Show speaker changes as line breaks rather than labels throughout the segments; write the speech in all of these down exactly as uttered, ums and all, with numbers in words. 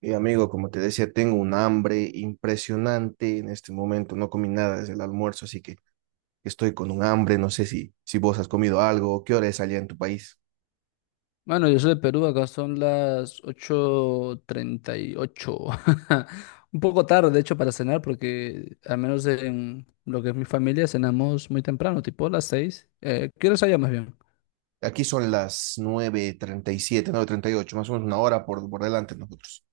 Y amigo, como te decía, tengo un hambre impresionante en este momento. No comí nada desde el almuerzo, así que estoy con un hambre. No sé si, si vos has comido algo. ¿Qué hora es allá en tu país?
Bueno, yo soy de Perú, acá son las ocho treinta y ocho. Un poco tarde, de hecho, para cenar, porque al menos en lo que es mi familia cenamos muy temprano, tipo las seis. Eh, ¿qué hora es allá más bien?
Aquí son las nueve nueve treinta treinta y siete nueve treinta y ocho más o menos una hora por, por delante nosotros.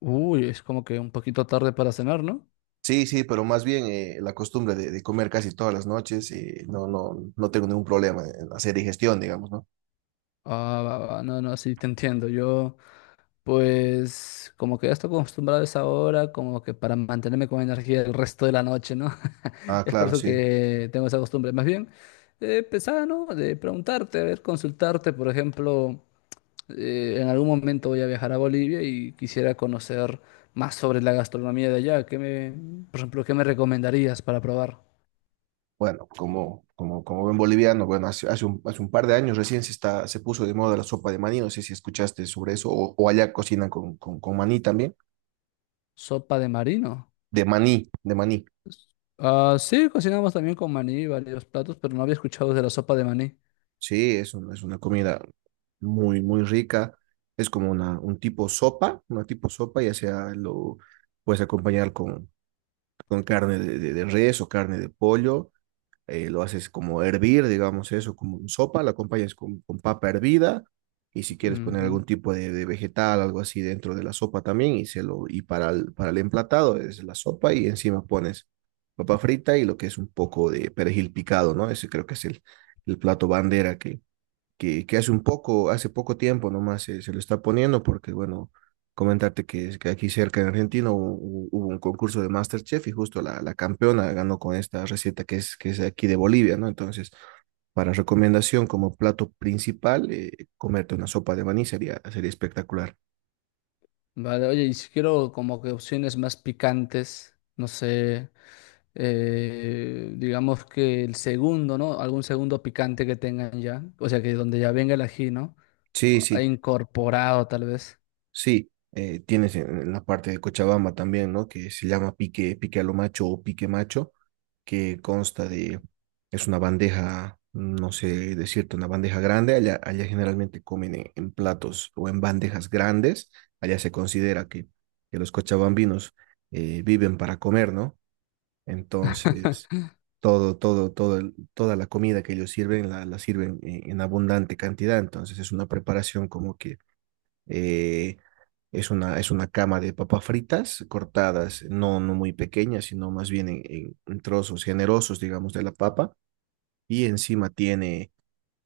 Uy, es como que un poquito tarde para cenar, ¿no?
Sí, sí, pero más bien, eh, la costumbre de, de comer casi todas las noches, eh, no, no, no tengo ningún problema en hacer digestión, digamos, ¿no?
Ah, va, va, no, no, sí, te entiendo. Yo Pues como que ya estoy acostumbrado a esa hora, como que para mantenerme con energía el resto de la noche, ¿no?
Ah,
Es por
claro,
eso
sí.
que tengo esa costumbre. Más bien, eh, pensaba, ¿no? De preguntarte, a ver, consultarte, por ejemplo, eh, en algún momento voy a viajar a Bolivia y quisiera conocer más sobre la gastronomía de allá. ¿Qué me, por ejemplo, ¿qué me recomendarías para probar?
Bueno, como, como, como buen boliviano, bueno, hace, hace un, hace un par de años recién se, está, se puso de moda la sopa de maní, no sé si escuchaste sobre eso, o, o allá cocinan con, con, con maní también,
¿Sopa de marino?
de maní, de maní.
Ah, sí, cocinamos también con maní varios platos, pero no había escuchado de la sopa de maní.
Sí, es, un- es una comida muy, muy rica. Es como una, un tipo sopa, una tipo sopa, ya sea lo puedes acompañar con, con carne de, de- de res o carne de pollo. Eh, lo haces como hervir, digamos eso, como en sopa, la acompañas con, con papa hervida y si quieres poner
Ujú.
algún tipo de, de vegetal, algo así dentro de la sopa también, y, se lo, y para, el, para el emplatado es la sopa y encima pones papa frita y lo que es un poco de perejil picado, ¿no? Ese creo que es el, el plato bandera que, que, que hace un poco, hace poco tiempo nomás se, se lo está poniendo, porque, bueno, comentarte que, es- que aquí cerca en Argentina hubo, hubo un concurso de MasterChef y justo la, la campeona ganó con esta receta que es, que es aquí de Bolivia, ¿no? Entonces, para recomendación como plato principal, eh, comerte una sopa de maní sería, sería espectacular.
Vale, oye, y si quiero como que opciones más picantes, no sé, eh, digamos que el segundo, ¿no? Algún segundo picante que tengan ya, o sea, que donde ya venga el ají, ¿no?
Sí,
Ah,
sí,
incorporado tal vez.
sí. eh, tienes en en la parte de Cochabamba también, ¿no? Que se llama pique, pique a lo macho o pique macho, que consta de, es una bandeja, no sé decirte, una bandeja grande. Allá, allá generalmente comen en, en, platos o en bandejas grandes. Allá se considera que, que los cochabambinos, eh, viven para comer, ¿no? Entonces, todo, todo, todo, el- toda la comida que ellos sirven, la, la sirven en, en, abundante cantidad. Entonces es una preparación como que... eh, es una, es una cama de papas fritas cortadas, no, no muy pequeñas, sino más bien en, en- en trozos generosos, digamos, de la papa. Y encima tiene,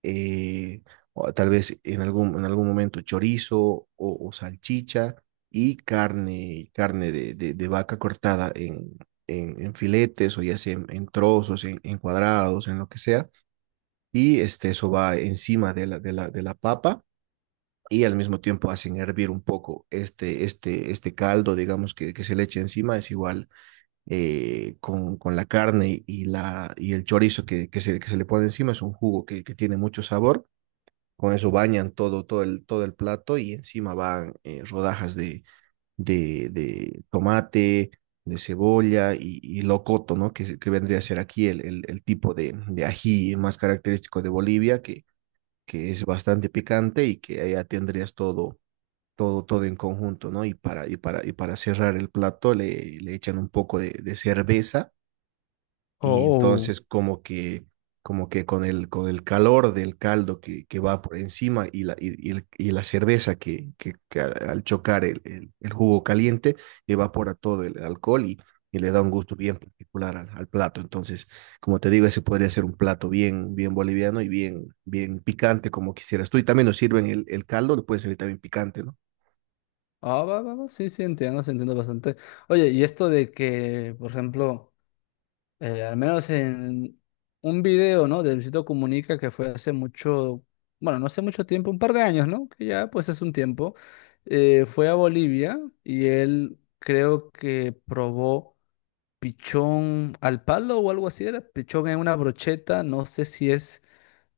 eh, o tal vez en algún, en algún momento, chorizo o, o salchicha y carne, carne de, de- de vaca cortada en, en- en filetes o ya sea en, en trozos, en, en cuadrados, en lo que sea. Y este, eso va encima de la, de la, de la, papa y al mismo tiempo hacen hervir un poco este, este, este caldo, digamos, que, que se le echa encima. Es igual, eh, con, con, la carne y, la, y el chorizo que, que, se, que se le pone encima. Es un jugo que, que, tiene mucho sabor. Con eso bañan todo, todo, el, todo el plato y encima van, eh, rodajas de, de, de, tomate, de cebolla y, y locoto, ¿no? Que, que, vendría a ser aquí el, el, el tipo de, de ají más característico de Bolivia, que que es bastante picante y que allá tendrías todo, todo, todo, en conjunto, ¿no? Y para, y para, y para cerrar el plato le, le echan un poco de, de cerveza. Y
Oh,
entonces, como que, como que con el, con el, calor del caldo que, que va por encima y la, y, y el- y la cerveza, que, que, que al al chocar el, el, el jugo caliente, evapora todo el alcohol y, y le da un gusto bien particular al, al plato. Entonces, como te digo, ese podría ser un plato bien, bien boliviano y bien, bien picante como quisieras tú. Y también nos sirven el, el caldo, lo pueden servir también picante, ¿no?
ah, va, va, va, sí, sí, entiendo, sí, entiendo bastante. Oye, y esto de que, por ejemplo, eh, al menos en un video, ¿no? De Luisito Comunica que fue hace mucho, bueno, no hace mucho tiempo, un par de años, ¿no? Que ya pues es un tiempo. Eh, fue a Bolivia y él creo que probó pichón al palo o algo así, era pichón en una brocheta, no sé si es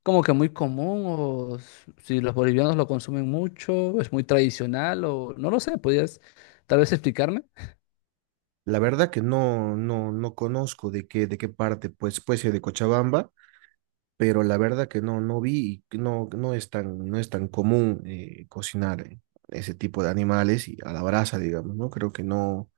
como que muy común o s- si los bolivianos lo consumen mucho, es muy tradicional o no lo sé, podrías tal vez explicarme.
La verdad que no, no, no conozco de qué, de qué parte, pues puede ser de Cochabamba, pero la verdad que no, no vi, y que no, no es tan, no es tan común, eh, cocinar, eh, ese tipo de animales y a la brasa, digamos, ¿no? Creo que no,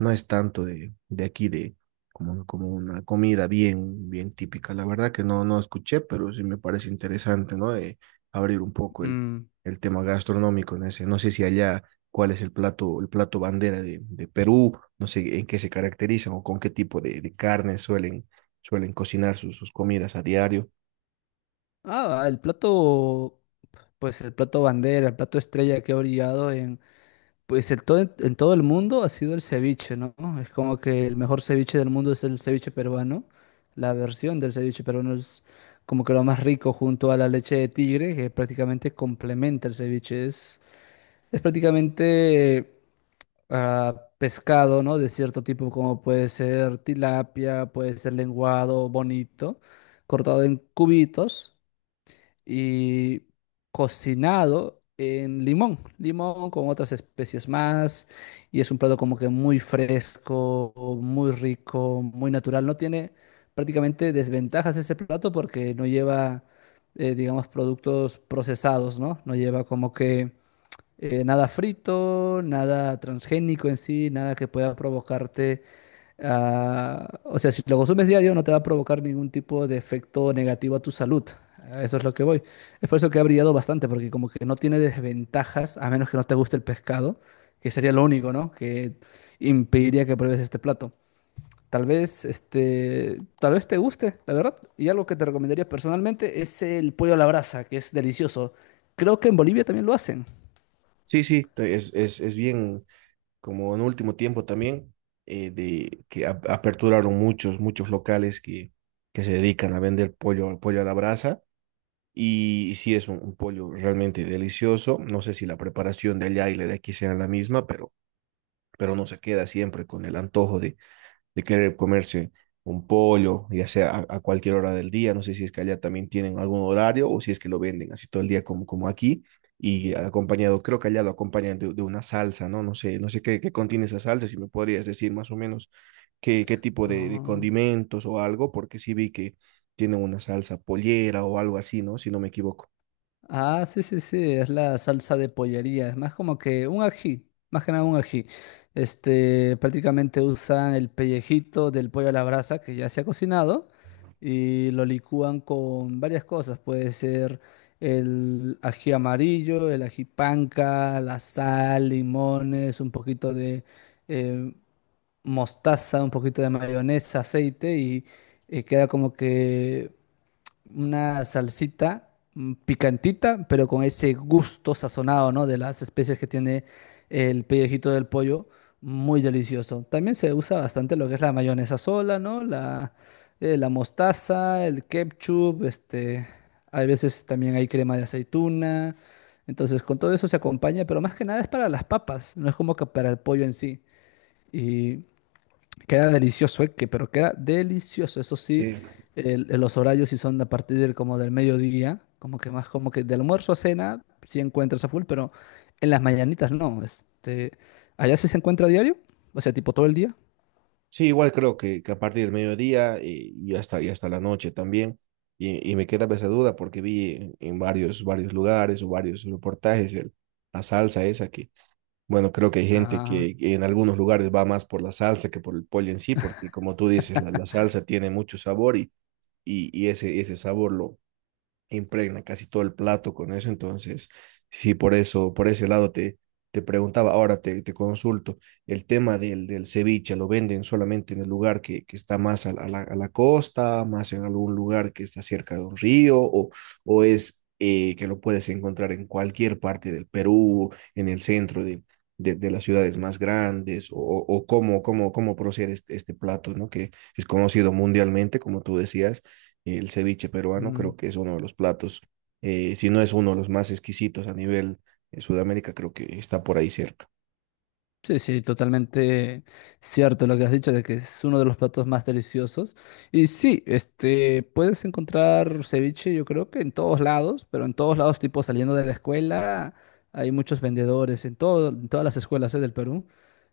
no es tanto de, de aquí, de como, como una comida bien, bien típica. La verdad que no, no escuché, pero sí me parece interesante, ¿no? De abrir un poco el, el, tema gastronómico en ese. No sé si allá cuál es el plato, el plato bandera de, de Perú, no sé en qué se caracterizan o con qué tipo de, de carne suelen, suelen cocinar sus, sus comidas a diario.
Ah, el plato, pues el plato bandera, el plato estrella que ha brillado en, pues el todo, en todo el mundo ha sido el ceviche, ¿no? Es como que el mejor ceviche del mundo es el ceviche peruano. La versión del ceviche peruano es como que lo más rico junto a la leche de tigre, que prácticamente complementa el ceviche. Es, es prácticamente ah, pescado, ¿no? De cierto tipo, como puede ser tilapia, puede ser lenguado, bonito, cortado en cubitos y cocinado en limón, limón con otras especies más, y es un plato como que muy fresco, muy rico, muy natural. No tiene prácticamente desventajas ese plato porque no lleva, eh, digamos, productos procesados, ¿no? No lleva como que eh, nada frito, nada transgénico en sí, nada que pueda provocarte, ah, o sea, si lo consumes diario no te va a provocar ningún tipo de efecto negativo a tu salud. A Eso es lo que voy. Es por eso que ha brillado bastante, porque como que no tiene desventajas, a menos que no te guste el pescado, que sería lo único, ¿no? Que impediría que pruebes este plato. Tal vez, este, tal vez te guste, la verdad. Y algo que te recomendaría personalmente es el pollo a la brasa, que es delicioso. Creo que en Bolivia también lo hacen.
Sí, sí, es, es, es bien como en último tiempo también. Eh, de que a- aperturaron muchos, muchos locales que, que se dedican a vender pollo, pollo a la brasa. Y, sí, es un, un pollo realmente delicioso. No sé si la preparación de allá y la de aquí sea la misma, pero, pero, no se queda siempre con el antojo de de querer comerse un pollo, ya sea a, a cualquier hora del día. No sé si es que allá también tienen algún horario o si es que lo venden así todo el día como, como, aquí. Y acompañado, creo que allá lo acompañan de, de, una salsa, ¿no? No sé, no sé, qué, qué contiene esa salsa, si me podrías decir más o menos qué, qué tipo de, de
Ah.
condimentos o algo, porque sí vi que tiene una salsa pollera o algo así, ¿no? Si no me equivoco.
Ah, sí, sí, sí, es la salsa de pollería, es más como que un ají, más que nada un ají. Este, prácticamente usan el pellejito del pollo a la brasa que ya se ha cocinado y lo licúan con varias cosas, puede ser el ají amarillo, el ají panca, la sal, limones, un poquito de eh, mostaza, un poquito de mayonesa, aceite y eh, queda como que una salsita mm, picantita, pero con ese gusto sazonado, ¿no? De las especias que tiene el pellejito del pollo, muy delicioso. También se usa bastante lo que es la mayonesa sola, ¿no? La, eh, la mostaza, el ketchup, este, hay veces también hay crema de aceituna. Entonces, con todo eso se acompaña, pero más que nada es para las papas, no es como que para el pollo en sí. Queda delicioso, eh, que- pero queda delicioso. Eso sí,
Sí.
el- los horarios sí son a partir del, como del mediodía, como que más como que de almuerzo a cena sí encuentras a full, pero en las mañanitas no. Este, allá sí se encuentra a diario, o sea, tipo todo el día.
Sí, igual creo que, que, a partir del mediodía, eh, y hasta, y hasta la noche también. Y, y me queda esa duda porque vi en, en, varios, varios lugares o varios reportajes el- la salsa esa que, bueno, creo que hay gente
Ah.
que en algunos lugares va más por la salsa que por el pollo en sí, porque, como tú dices, la, la, salsa tiene mucho sabor y, y, y ese, ese sabor lo impregna casi todo el plato con eso. Entonces sí, por eso, por ese lado te, te, preguntaba. Ahora te, te consulto, el tema del, del ceviche, ¿lo venden solamente en el lugar que, que, está más a la, a la, a la costa, más en algún lugar que está cerca de un río, o, o es, eh, que lo puedes encontrar en cualquier parte del Perú, en el centro de, de, de, las ciudades más grandes, o, o cómo, cómo, cómo, procede este, este plato? ¿No? Que es conocido mundialmente, como tú decías, el ceviche peruano creo que es uno de los platos, eh, si no es uno de los más exquisitos a nivel, eh, Sudamérica, creo que está por ahí cerca.
Sí, sí, totalmente cierto lo que has dicho de que es uno de los platos más deliciosos. Y sí, este, puedes encontrar ceviche, yo creo que en todos lados, pero en todos lados, tipo saliendo de la escuela, hay muchos vendedores en todo, en todas las escuelas, eh, del Perú.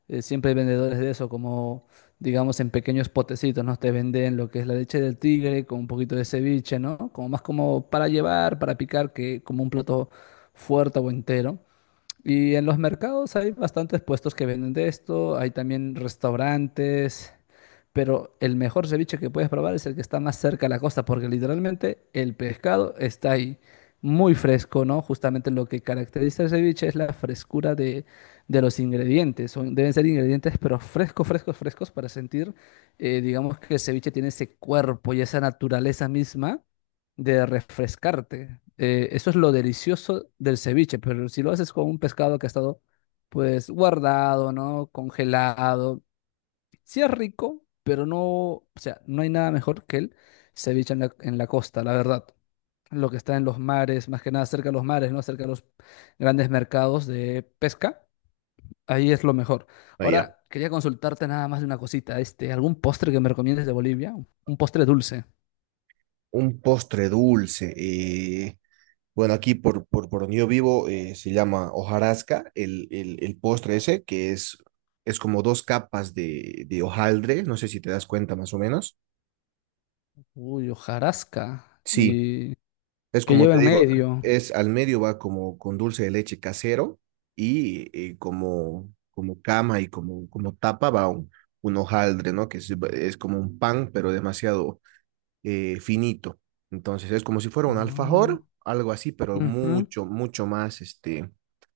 eh, Siempre hay vendedores de eso, como digamos en pequeños potecitos, ¿no? Te venden lo que es la leche del tigre con un poquito de ceviche, ¿no? Como más como para llevar, para picar, que como un plato fuerte o entero. Y en los mercados hay bastantes puestos que venden de esto, hay también restaurantes, pero el mejor ceviche que puedes probar es el que está más cerca a la costa, porque literalmente el pescado está ahí muy fresco, ¿no? Justamente lo que caracteriza el ceviche es la frescura de, de los ingredientes. Son, deben ser ingredientes, pero frescos, frescos, frescos para sentir, eh, digamos que el ceviche tiene ese cuerpo y esa naturaleza misma de refrescarte. Eh, eso es lo delicioso del ceviche, pero si lo haces con un pescado que ha estado pues guardado, ¿no? Congelado. Sí es rico, pero no, o sea, no hay nada mejor que el ceviche en la, en la costa, la verdad. Lo que está en los mares, más que nada cerca de los mares, ¿no? Cerca de los grandes mercados de pesca, ahí es lo mejor.
Allá.
Ahora, quería consultarte nada más de una cosita, este, algún postre que me recomiendes de Bolivia, un postre dulce.
Un postre dulce. Eh, bueno, aquí por, por, por, donde yo vivo, eh, se llama hojarasca, el, el, el, postre ese, que es, es como dos capas de, de hojaldre, no sé si te das cuenta más o menos.
Uy, hojarasca,
Sí,
¿y
es
que
como
lleva
te
en
digo,
medio?
es al medio va como con dulce de leche casero y, y como, como, cama y como, como tapa va un, un, hojaldre, ¿no? Que es, es como un pan, pero demasiado, eh, finito. Entonces es como si fuera un
Ah,
alfajor, algo así, pero
ujú,
mucho, mucho más, este,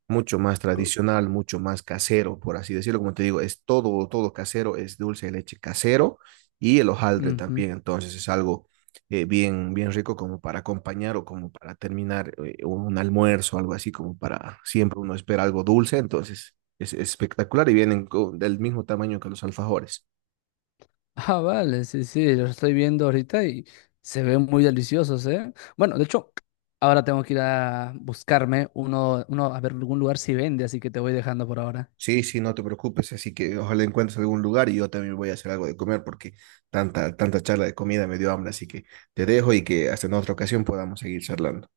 mucho más
co-
tradicional, mucho más casero, por así decirlo. Como te digo, es todo, todo casero, es dulce de leche casero y el hojaldre
ujú.
también. Entonces es algo, eh, bien, bien rico como para acompañar o como para terminar, eh, un almuerzo, algo así, como para siempre uno espera algo dulce. Entonces es, es, espectacular y vienen co- del mismo tamaño que los alfajores.
Ah, vale, sí, sí, los estoy viendo ahorita y se ven muy deliciosos, ¿eh? Bueno, de hecho, ahora tengo que ir a buscarme uno, uno a ver algún lugar si vende, así que te voy dejando por ahora.
Sí, sí, no te preocupes, así que ojalá encuentres algún lugar y yo también voy a hacer algo de comer porque tanta, tanta charla de comida me dio hambre, así que te dejo y que hasta en otra ocasión podamos seguir charlando.